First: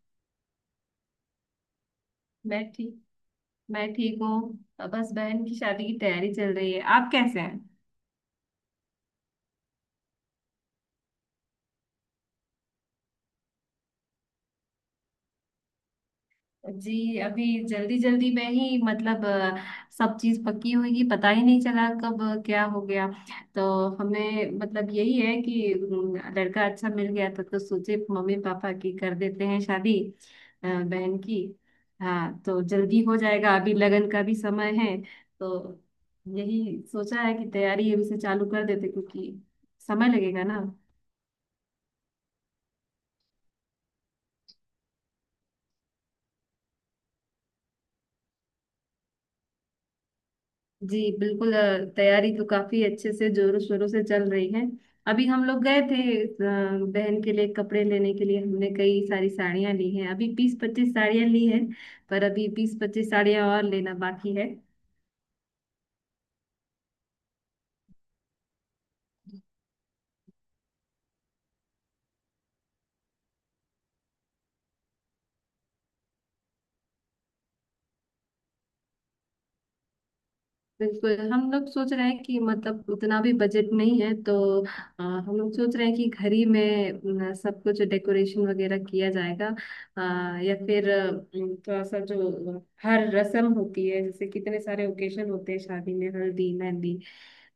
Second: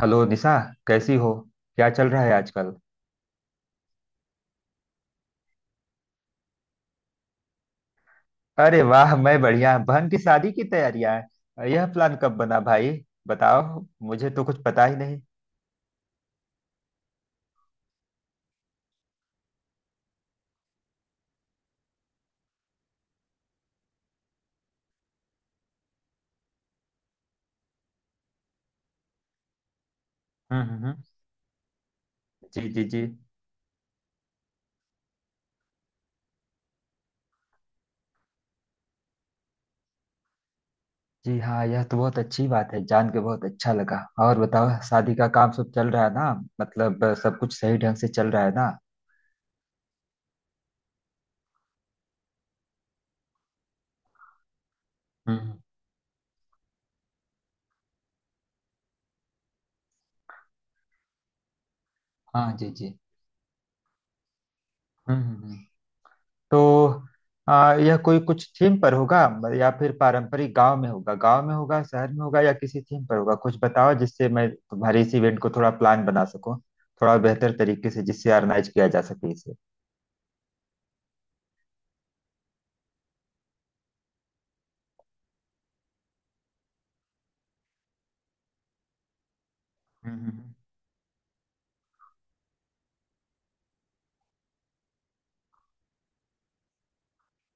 Hello Nisha, कैसी हो? क्या चल रहा है मैं आजकल? ठीक मैं ठीक हूँ। अब बस बहन की शादी की तैयारी चल रही है। आप कैसे हैं? अरे वाह, मैं बढ़िया। बहन की शादी की तैयारियां हैं? यह प्लान कब बना भाई, बताओ। मुझे तो कुछ पता ही नहीं। जी, अभी जल्दी जल्दी में ही मतलब सब चीज पक्की हुई, पता ही नहीं चला कब क्या हो गया। तो हमें मतलब यही है कि लड़का अच्छा मिल गया था तो सोचे मम्मी पापा की कर देते हैं शादी, हम्म हम्म हम्म। बहन की। हाँ जी तो जी जी। जल्दी हो जाएगा, अभी लगन का भी समय है। तो यही सोचा है कि तैयारी अभी से चालू कर देते क्योंकि समय लगेगा ना। जी हाँ, यह तो बहुत अच्छी बात है, जान के बहुत अच्छा लगा। और बताओ, शादी का काम सब चल रहा है ना? मतलब सब कुछ सही ढंग से चल रहा है ना? जी बिल्कुल, तैयारी तो काफी अच्छे से जोरों शोरों से चल रही है। अभी हम हम्म। लोग गए थे बहन के लिए कपड़े लेने के लिए। हमने कई सारी साड़ियां ली हैं, अभी 20-25 साड़ियां ली हैं। पर अभी हाँ जी बीस जी। पच्चीस साड़ियां और लेना बाकी है। हम्म हम्म, तो यह कोई कुछ थीम पर होगा या फिर पारंपरिक गांव में होगा, गांव में होगा, शहर में होगा या किसी थीम पर होगा? कुछ बताओ जिससे मैं तुम्हारे इस इवेंट को थोड़ा प्लान बना सकूं, थोड़ा बेहतर तरीके से, जिससे ऑर्गेनाइज किया जा सके इसे। बिल्कुल, हम लोग सोच रहे हैं कि मतलब उतना भी बजट नहीं है तो हम लोग सोच रहे हैं कि घर ही में सब कुछ डेकोरेशन वगैरह किया जाएगा। अ, हम्म हम्म, हम्म। या फिर अ, थोड़ा सा जो हर रस्म होती है, जैसे कितने सारे ओकेशन होते हैं शादी में, हल्दी मेहंदी।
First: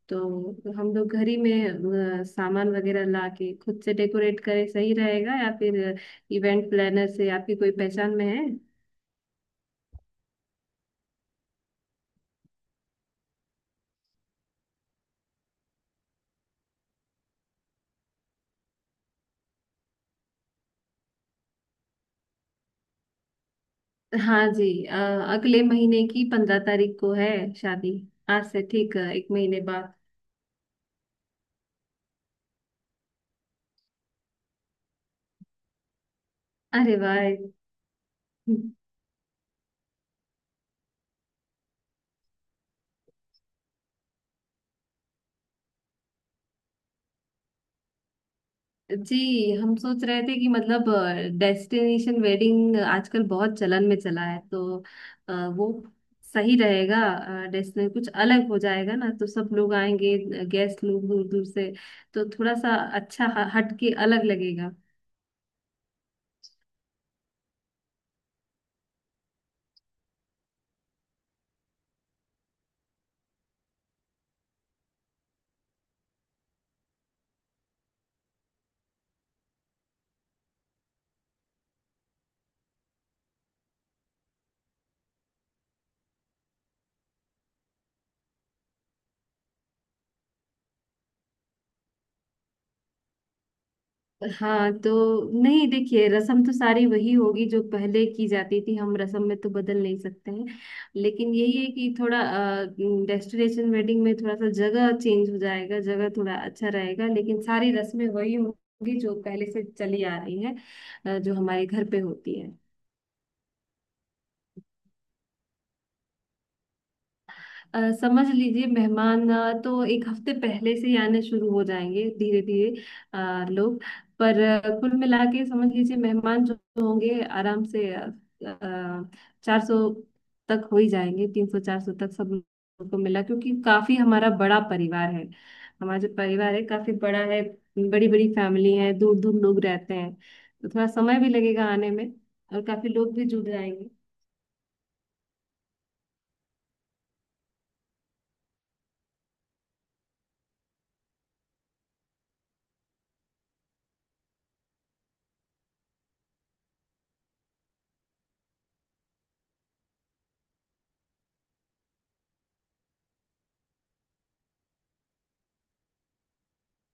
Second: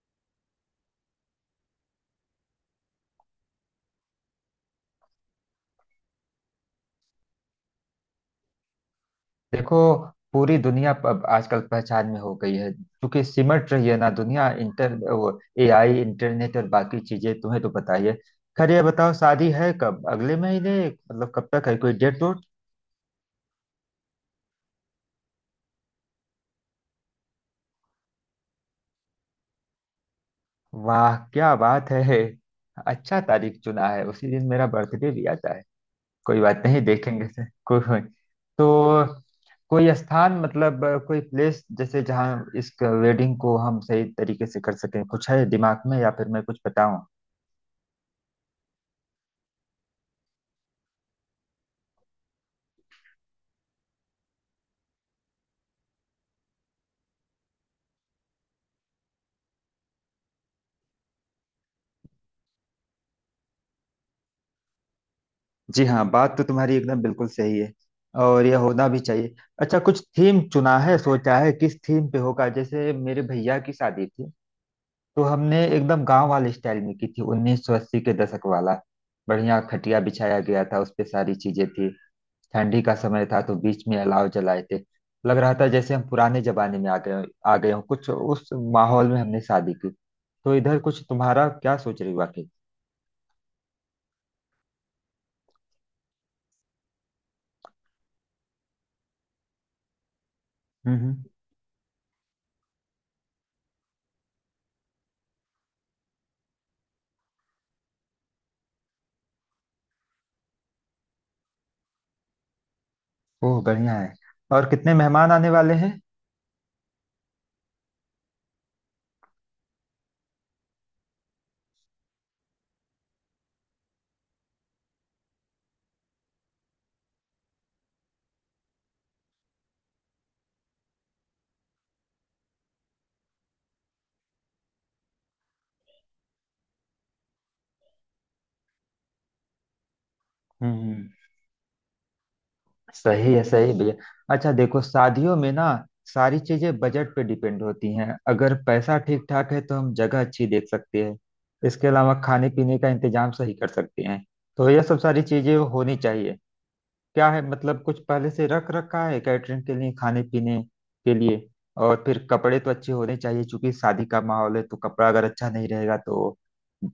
तो हम लोग घर ही में सामान वगैरह ला के खुद से डेकोरेट करें सही रहेगा, या फिर इवेंट प्लानर से आपकी कोई पहचान में है? देखो, पूरी दुनिया अब आजकल पहचान में हो गई है क्योंकि सिमट रही है ना दुनिया। इंटर वो, एआई, इंटरनेट और बाकी चीजें, तुम्हें तो पता ही है। खैर ये बताओ, शादी है कब? अगले महीने मतलब कब तक है? कोई डेट? हाँ जी, अगले महीने की 15 तारीख को है शादी। आज से ठीक है, एक महीने बाद। वाह, क्या बात है। अच्छा तारीख चुना है, उसी दिन मेरा बर्थडे भी आता है। कोई बात नहीं, अरे देखेंगे वाह! से कोई। तो कोई स्थान मतलब कोई प्लेस जैसे, जहाँ इस वेडिंग को हम सही तरीके से कर सकें, कुछ है दिमाग में या फिर मैं कुछ बताऊं? जी, हम सोच रहे थे कि मतलब डेस्टिनेशन वेडिंग आजकल बहुत चलन में चला है तो वो सही रहेगा। डेस्टिनेशन कुछ अलग हो जाएगा ना तो सब लोग आएंगे, गेस्ट लोग दूर दूर से। तो थोड़ा सा अच्छा हट के अलग लगेगा। जी हाँ, बात तो तुम्हारी एकदम बिल्कुल सही है और यह होना भी चाहिए। अच्छा, कुछ थीम चुना है? सोचा है किस थीम पे होगा? जैसे मेरे भैया की शादी थी, तो हमने एकदम गांव वाले स्टाइल में की थी, 1980 के दशक वाला। बढ़िया खटिया बिछाया गया था, उस पे सारी चीजें थी। ठंडी का समय था तो बीच में अलाव जलाए थे। लग रहा था जैसे हम पुराने जमाने में आ गए हों, कुछ उस माहौल में हमने शादी की। तो इधर कुछ तुम्हारा क्या सोच रही वाकई? हाँ तो नहीं, देखिए रसम तो सारी वही होगी जो पहले की जाती थी, हम रसम में तो बदल नहीं सकते हैं। हम्म हम्म। लेकिन यही है कि थोड़ा डेस्टिनेशन वेडिंग में थोड़ा सा जगह चेंज हो जाएगा, जगह थोड़ा अच्छा रहेगा, लेकिन सारी रस्में वही होंगी जो पहले से चली आ रही हैं, जो हमारे घर पे होती है। ओह, बढ़िया है। और कितने मेहमान आने वाले हैं? समझ लीजिए मेहमान, तो एक हफ्ते पहले से ही आने शुरू हो जाएंगे धीरे धीरे लोग। पर कुल मिला के समझ लीजिए मेहमान जो होंगे आराम से 400 तक हो ही जाएंगे, 300-400 तक सब लोगों को मिला, क्योंकि काफी हमारा बड़ा परिवार है। हमारा जो परिवार है काफी बड़ा है, बड़ी बड़ी फैमिली है, दूर दूर लोग रहते हैं। तो थोड़ा हम्म। समय भी लगेगा आने में और काफी लोग भी जुड़ सही है जाएंगे। भैया। अच्छा देखो, शादियों में ना सारी चीजें बजट पे डिपेंड होती हैं। अगर पैसा ठीक ठाक है तो हम जगह अच्छी देख सकते हैं, इसके अलावा खाने पीने का इंतजाम सही कर सकते हैं। तो यह सब सारी चीजें होनी चाहिए। क्या है मतलब, कुछ पहले से रख रखा है कैटरिंग के लिए, खाने पीने के लिए? और फिर कपड़े तो अच्छे होने चाहिए क्योंकि शादी का माहौल है, तो कपड़ा अगर अच्छा नहीं रहेगा तो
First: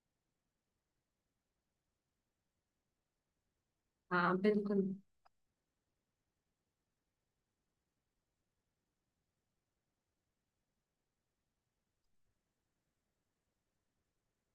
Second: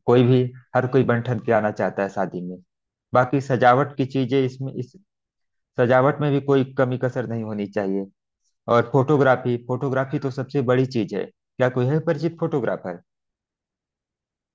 कोई भी, हर कोई बन ठन के आना चाहता है शादी में। बाकी सजावट की हाँ चीजें, इसमें बिल्कुल। इस सजावट में भी कोई कमी कसर नहीं होनी चाहिए। और फोटोग्राफी, फोटोग्राफी तो सबसे बड़ी चीज है। क्या कोई है परिचित फोटोग्राफर?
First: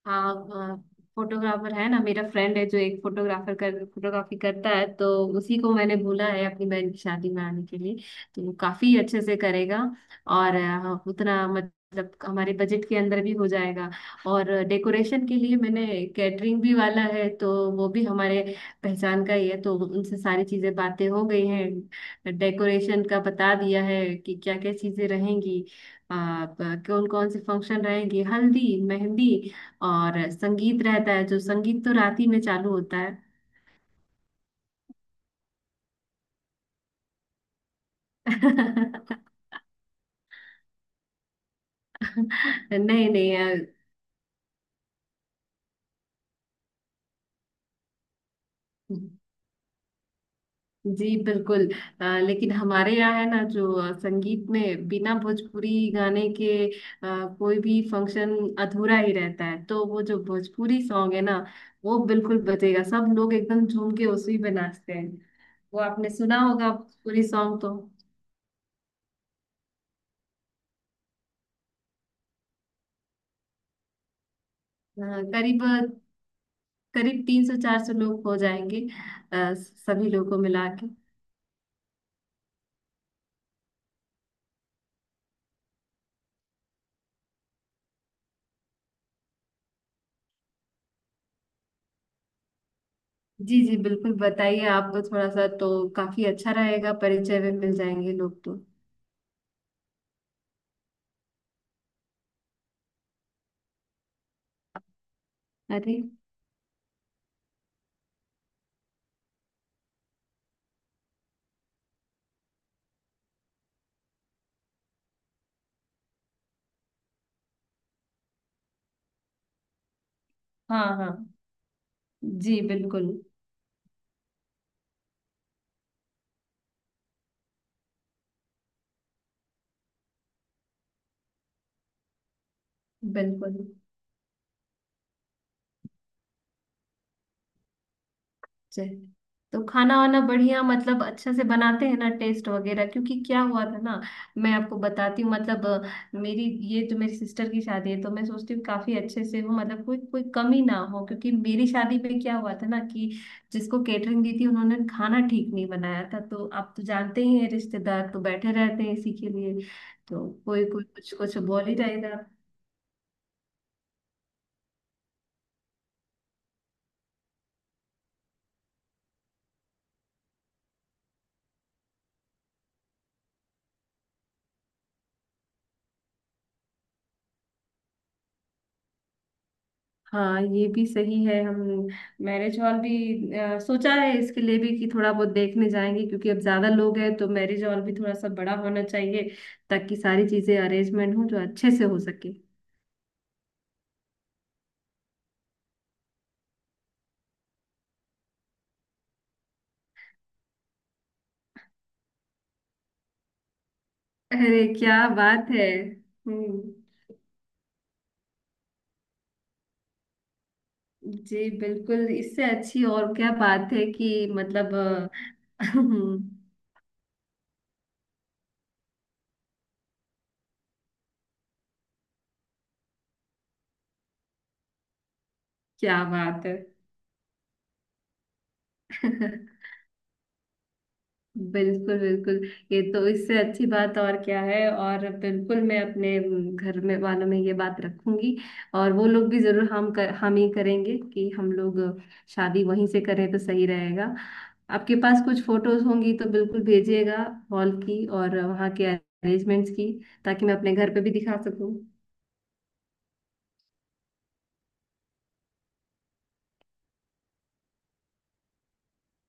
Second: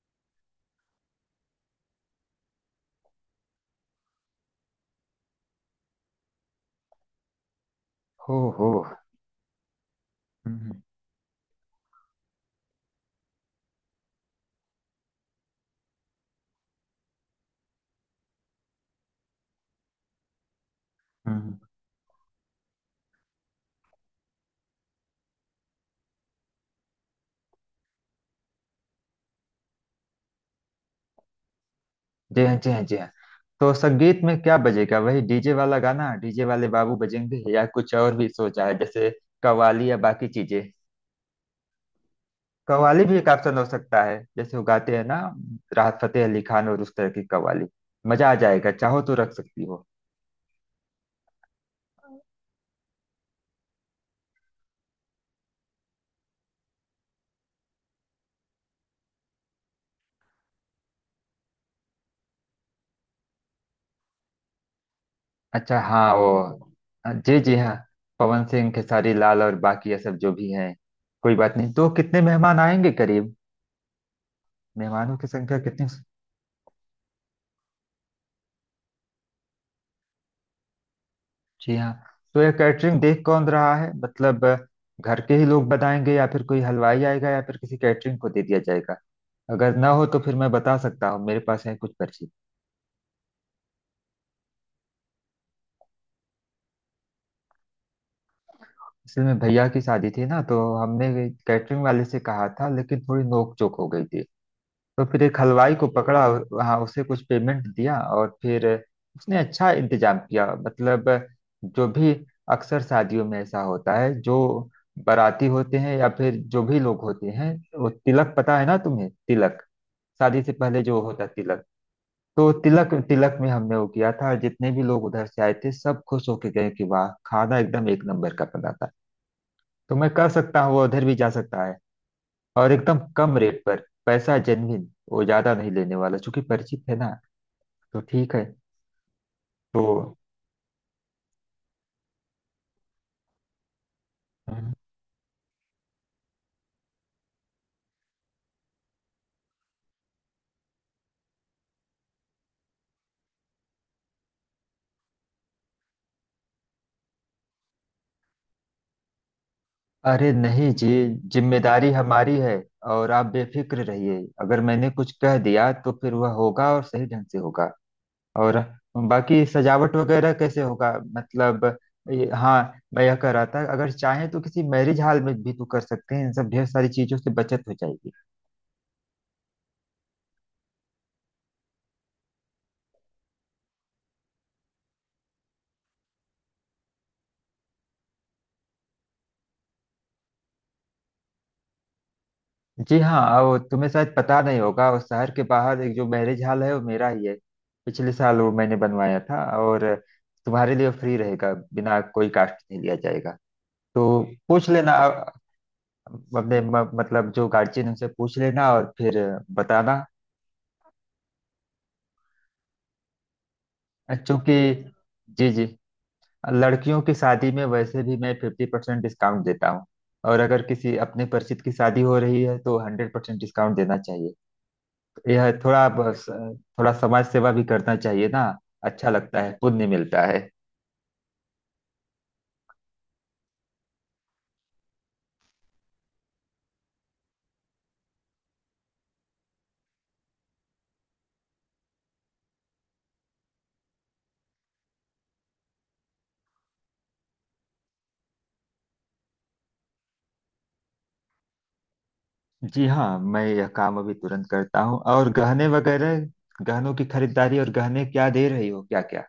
हाँ, फोटोग्राफर है ना, मेरा फ्रेंड है जो एक फोटोग्राफर कर फोटोग्राफी करता है तो उसी को मैंने बोला है अपनी बहन की शादी में आने के लिए। हो तो वो हो। काफी अच्छे से करेगा और हम्म उतना मतलब हमारे बजट के अंदर भी हो जाएगा। और डेकोरेशन के लिए मैंने कैटरिंग भी वाला है तो वो भी हमारे पहचान का ही है, तो उनसे सारी चीजें बातें हो गई हम्म, हैं। डेकोरेशन का बता दिया है कि क्या क्या चीजें रहेंगी, कौन कौन से फंक्शन रहेंगे, हल्दी मेहंदी और संगीत रहता है, जो संगीत तो रात ही में जी हाँ जी चालू हाँ जी होता हाँ। है। तो संगीत में क्या बजेगा? वही डीजे वाला गाना, डीजे वाले बाबू बजेंगे या कुछ और भी सोचा है, जैसे कव्वाली या बाकी चीजें। कव्वाली नहीं भी एक नहीं, ऑप्शन हो सकता है। जैसे वो गाते हैं ना, राहत फतेह अली खान और उस तरह की कव्वाली। मजा आ जाएगा, चाहो तो रख सकती हो। जी बिल्कुल लेकिन हमारे यहाँ है ना जो संगीत में बिना भोजपुरी गाने के कोई भी फंक्शन अधूरा ही रहता है। तो वो जो भोजपुरी सॉन्ग है ना वो बिल्कुल बजेगा, सब लोग एकदम झूम के उसी पे नाचते हैं। अच्छा वो आपने हाँ वो सुना होगा भोजपुरी जी जी सॉन्ग तो। हाँ, पवन सिंह, खेसारी लाल और बाकी ये सब जो भी हैं। कोई बात नहीं। तो कितने मेहमान आएंगे करीब? अ, मेहमानों की संख्या करीब कितनी? करीब 300-400 लोग हो जाएंगे, सभी लोगों को मिला के। जी हाँ। तो ये कैटरिंग देख कौन रहा है? मतलब घर के ही लोग बनाएंगे या फिर कोई हलवाई आएगा या फिर किसी कैटरिंग को दे दिया जाएगा? अगर ना हो तो फिर मैं बता सकता हूँ, मेरे पास है कुछ पर्ची। जी जी बिल्कुल, बताइए, आपको थोड़ा सा तो काफी अच्छा रहेगा, परिचय में मिल जाएंगे लोग तो। असल में भैया की शादी थी ना, तो हमने कैटरिंग वाले से कहा था, लेकिन थोड़ी नोक चोक हो गई थी। तो फिर एक हलवाई को अरे, पकड़ा वहाँ, उसे कुछ पेमेंट दिया और फिर उसने अच्छा इंतजाम किया। मतलब जो भी, अक्सर शादियों में ऐसा होता है जो बाराती होते हैं या फिर जो भी लोग होते हैं, वो तिलक, पता है ना तुम्हें तिलक, शादी से पहले हाँ जो होता है हाँ। तिलक, तो जी तिलक बिल्कुल तिलक में हमने वो किया था, जितने भी लोग उधर से आए थे सब खुश होके गए कि वाह, खाना एकदम एक नंबर का बना था। तो मैं कह सकता हूँ वो उधर भी जा सकता है, और एकदम कम बिल्कुल। रेट पर। पैसा जेन्युइन, वो ज्यादा नहीं लेने वाला चूंकि परिचित है ना, तो ठीक है चल, तो खाना तो वाना बढ़िया मतलब अच्छा से बनाते हैं ना, टेस्ट वगैरह, क्योंकि क्या हुआ था ना। मैं हम्म। आपको बताती हूँ, मतलब मेरी, ये जो मेरी सिस्टर की शादी है, तो मैं सोचती हूँ काफी अच्छे से हो, मतलब कोई कोई कमी ना हो, क्योंकि मेरी शादी में क्या हुआ था ना कि जिसको केटरिंग दी थी उन्होंने खाना ठीक नहीं बनाया था, तो आप तो जानते ही हैं रिश्तेदार तो बैठे रहते हैं इसी के लिए। तो अरे कोई नहीं कोई जी, कुछ कुछ बोल ही जिम्मेदारी रहेगा। हमारी है। और आप बेफिक्र रहिए, अगर मैंने कुछ कह दिया तो फिर वह होगा और सही ढंग से होगा। और बाकी सजावट वगैरह कैसे होगा, मतलब हाँ, मैं यह कह रहा था, अगर चाहें तो किसी मैरिज हॉल में भी तो कर सकते हैं। इन सब ढेर सारी चीजों से बचत हो जाएगी। हाँ ये भी सही है, हम मैरिज हॉल भी सोचा है इसके लिए भी कि थोड़ा बहुत देखने जाएंगे, क्योंकि अब ज्यादा लोग हैं तो मैरिज हॉल भी थोड़ा सा बड़ा होना चाहिए, ताकि सारी चीजें अरेंजमेंट हो, जो अच्छे से हो सके। जी हाँ। अब तुम्हें शायद पता नहीं होगा, उस शहर के बाहर एक जो मैरिज हॉल है, वो मेरा ही है। पिछले साल वो मैंने बनवाया था, और तुम्हारे लिए फ्री रहेगा, बिना कोई कास्ट नहीं लिया जाएगा। तो अरे पूछ लेना क्या अ- बात है! हम्म। मतलब जो गार्जियन, उनसे पूछ लेना और फिर बताना। जी बिल्कुल, इससे अच्छी और क्या बात है कि क्योंकि मतलब जी जी, लड़कियों की शादी में वैसे भी मैं फिफ्टी परसेंट डिस्काउंट देता हूँ, और अगर किसी अपने परिचित की शादी हो रही है तो हंड्रेड परसेंट डिस्काउंट देना चाहिए। यह थोड़ा क्या बस, बात है! थोड़ा समाज सेवा भी करना चाहिए ना। अच्छा लगता है, पुण्य मिलता है। बिल्कुल बिल्कुल। ये तो इससे अच्छी बात और क्या है! और बिल्कुल मैं अपने घर में वालों में ये बात रखूंगी, और वो लोग भी जरूर हम ही करेंगे कि हम लोग शादी वहीं से करें तो सही रहेगा। आपके पास कुछ फोटोज होंगी तो बिल्कुल भेजिएगा, हॉल की और वहाँ के अरेंजमेंट्स की, ताकि मैं अपने घर पे भी दिखा सकूं। जी हाँ, मैं यह काम अभी तुरंत करता हूँ। और गहने वगैरह, गहनों की खरीदारी, और गहने क्या दे रही हो, क्या क्या?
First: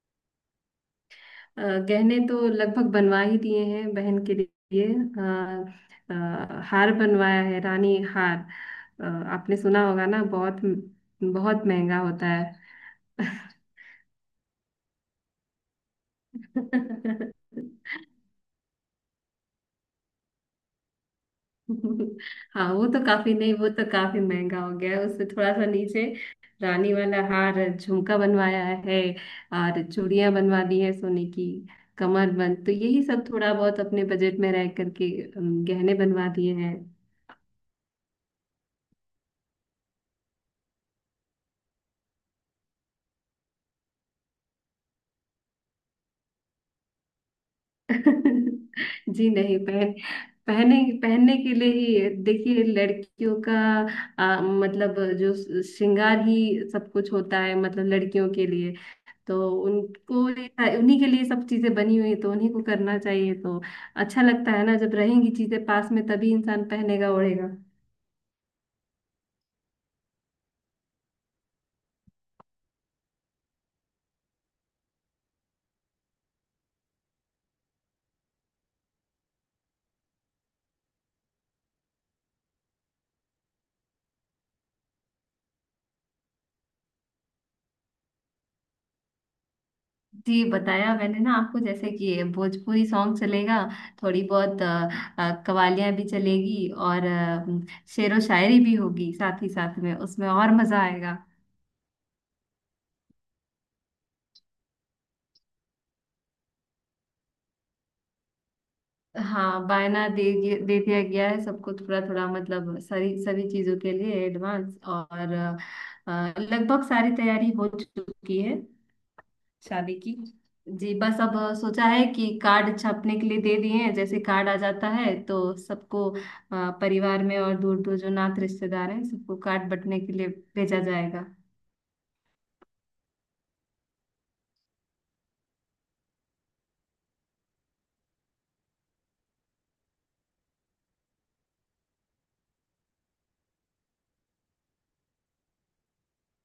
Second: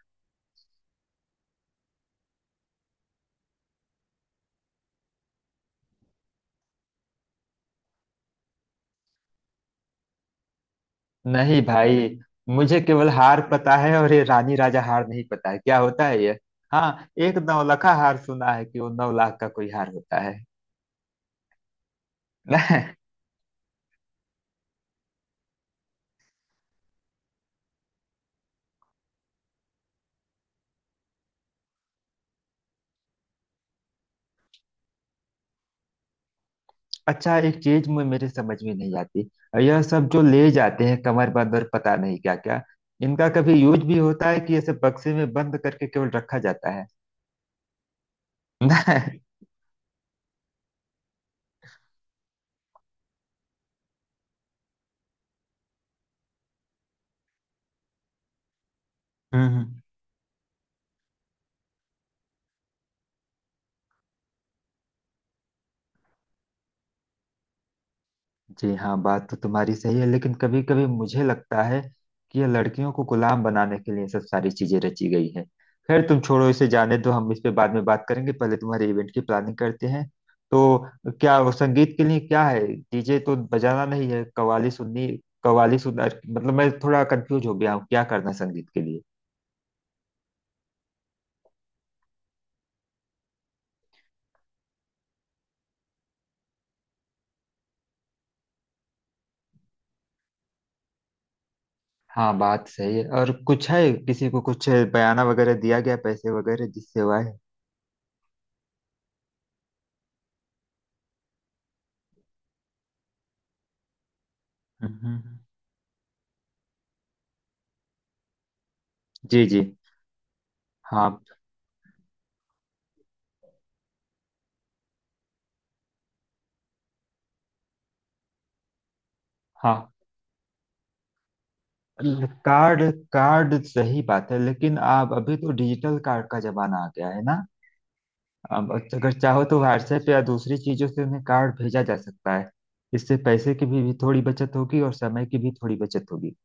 अ, गहने तो लगभग बनवा ही दिए हैं बहन के लिए, हार बनवाया है, रानी हार। आपने सुना होगा ना, बहुत नहीं बहुत महंगा भाई, होता है। मुझे केवल हार पता है, और ये रानी राजा हार नहीं पता है क्या होता है ये। हाँ, एक नौलखा हार सुना है कि वो नौ लाख का कोई हार होता हाँ है। वो तो काफी, नहीं वो तो काफी महंगा हो गया है, उससे थोड़ा सा नीचे रानी वाला हार झुमका बनवाया है, और चूड़ियां बनवा दी है सोने की, कमर बंद, तो यही सब थोड़ा बहुत अपने बजट में रह करके गहने बनवा दिए हैं। अच्छा, एक चीज में मेरे समझ में नहीं आती, यह सब जो ले जाते हैं कमरबंद और पता नहीं क्या क्या, इनका कभी यूज भी होता है कि ये सब बक्से में बंद करके केवल रखा जाता है? जी नहीं, पहने पहनने के लिए ही, देखिए लड़कियों का मतलब जो श्रृंगार ही सब कुछ होता है मतलब लड़कियों के लिए। तो हम्म। उनको उन्हीं के लिए सब चीजें बनी हुई है तो उन्हीं को करना चाहिए। तो अच्छा लगता है ना, जब रहेंगी चीजें पास में तभी इंसान पहनेगा ओढ़ेगा। जी हाँ, बात तो तुम्हारी सही है, लेकिन कभी कभी मुझे लगता है कि ये लड़कियों को गुलाम बनाने के लिए ये सब सारी चीजें रची गई है। खैर तुम छोड़ो, इसे जाने दो, हम इस पे बाद में बात करेंगे, पहले तुम्हारे इवेंट की प्लानिंग करते हैं। तो क्या वो संगीत के लिए क्या है? डीजे तो बजाना नहीं है, कव्वाली सुननी, कव्वाली सुनना, मतलब मैं थोड़ा कंफ्यूज हो गया हूँ क्या करना संगीत के लिए। जी बताया मैंने ना आपको, जैसे कि ये भोजपुरी सॉन्ग चलेगा, थोड़ी बहुत कवालियां भी चलेगी, और शेरो शायरी भी होगी साथ ही साथ में, उसमें और मजा आएगा। हाँ बात सही है। और कुछ है, किसी को कुछ बयाना वगैरह दिया गया, पैसे वगैरह, जिससे हुआ है? हाँ बायना दे दिया गया है सबको, थोड़ा थोड़ा मतलब सारी सभी चीजों के लिए एडवांस। हम्म, हम्म, और हम्म। लगभग सारी तैयारी हो चुकी है जी जी शादी की। जी बस हाँ अब सोचा है कि कार्ड छापने के लिए दे दिए हैं, जैसे कार्ड आ जाता है तो सबको परिवार में और दूर दूर जो नात रिश्तेदार हैं सबको कार्ड हाँ। बंटने के लिए भेजा जाएगा। कार्ड, कार्ड सही बात है, लेकिन आप, अभी तो डिजिटल कार्ड का जमाना आ गया है ना। अब अगर चाहो तो व्हाट्सएप या दूसरी चीजों से उन्हें कार्ड भेजा जा सकता है। इससे पैसे की भी थोड़ी बचत होगी और समय की भी थोड़ी बचत होगी।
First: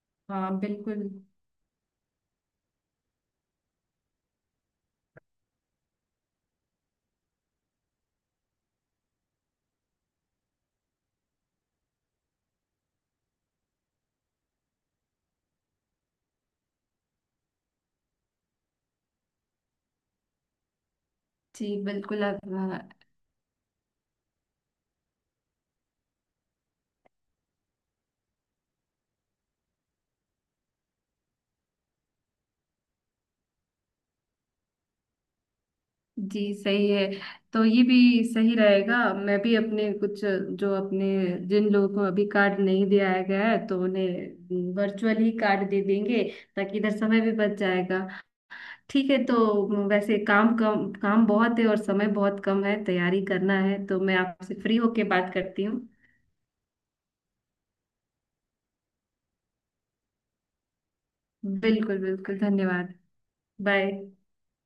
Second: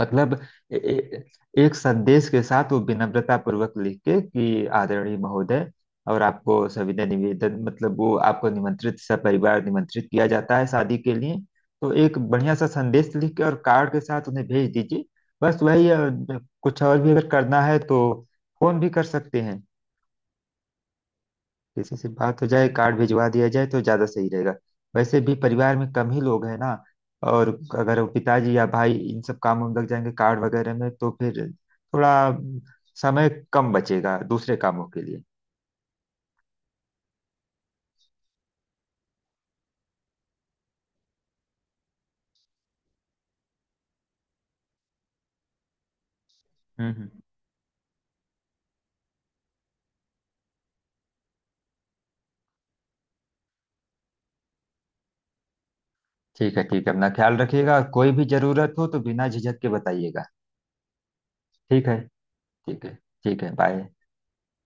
मतलब हाँ बिल्कुल। एक संदेश के साथ, वो विनम्रता पूर्वक लिख के कि आदरणीय महोदय, और आपको सविनय निवेदन, मतलब वो आपको निमंत्रित, सपरिवार निमंत्रित किया जाता है शादी के लिए। तो एक बढ़िया सा संदेश लिख के और कार्ड के साथ उन्हें भेज दीजिए। बस वही कुछ और भी अगर करना है तो फोन भी कर सकते हैं, जी किसी से बिल्कुल, आप। बात हो जाए, हाँ, कार्ड भिजवा दिया जाए तो ज्यादा सही रहेगा। वैसे भी परिवार में कम ही लोग हैं ना, और अगर वो पिताजी या भाई इन सब कामों में लग जाएंगे, कार्ड वगैरह में, तो फिर थोड़ा समय कम बचेगा दूसरे कामों के लिए। जी सही है, तो ये भी सही रहेगा, मैं भी अपने कुछ जो अपने जिन लोगों को अभी कार्ड नहीं दिया गया है तो उन्हें वर्चुअल ही कार्ड दे देंगे, ताकि हम्म इधर हम्म। समय भी बच जाएगा। ठीक है, तो वैसे काम कम, काम बहुत है और समय बहुत कम है, तैयारी करना है तो मैं आपसे फ्री होके बात करती हूँ। ठीक है ठीक है, अपना ख्याल रखिएगा, कोई भी जरूरत हो तो बिना झिझक के बताइएगा। ठीक है, बिल्कुल बिल्कुल, ठीक है, धन्यवाद। ठीक है, बाय। बाय।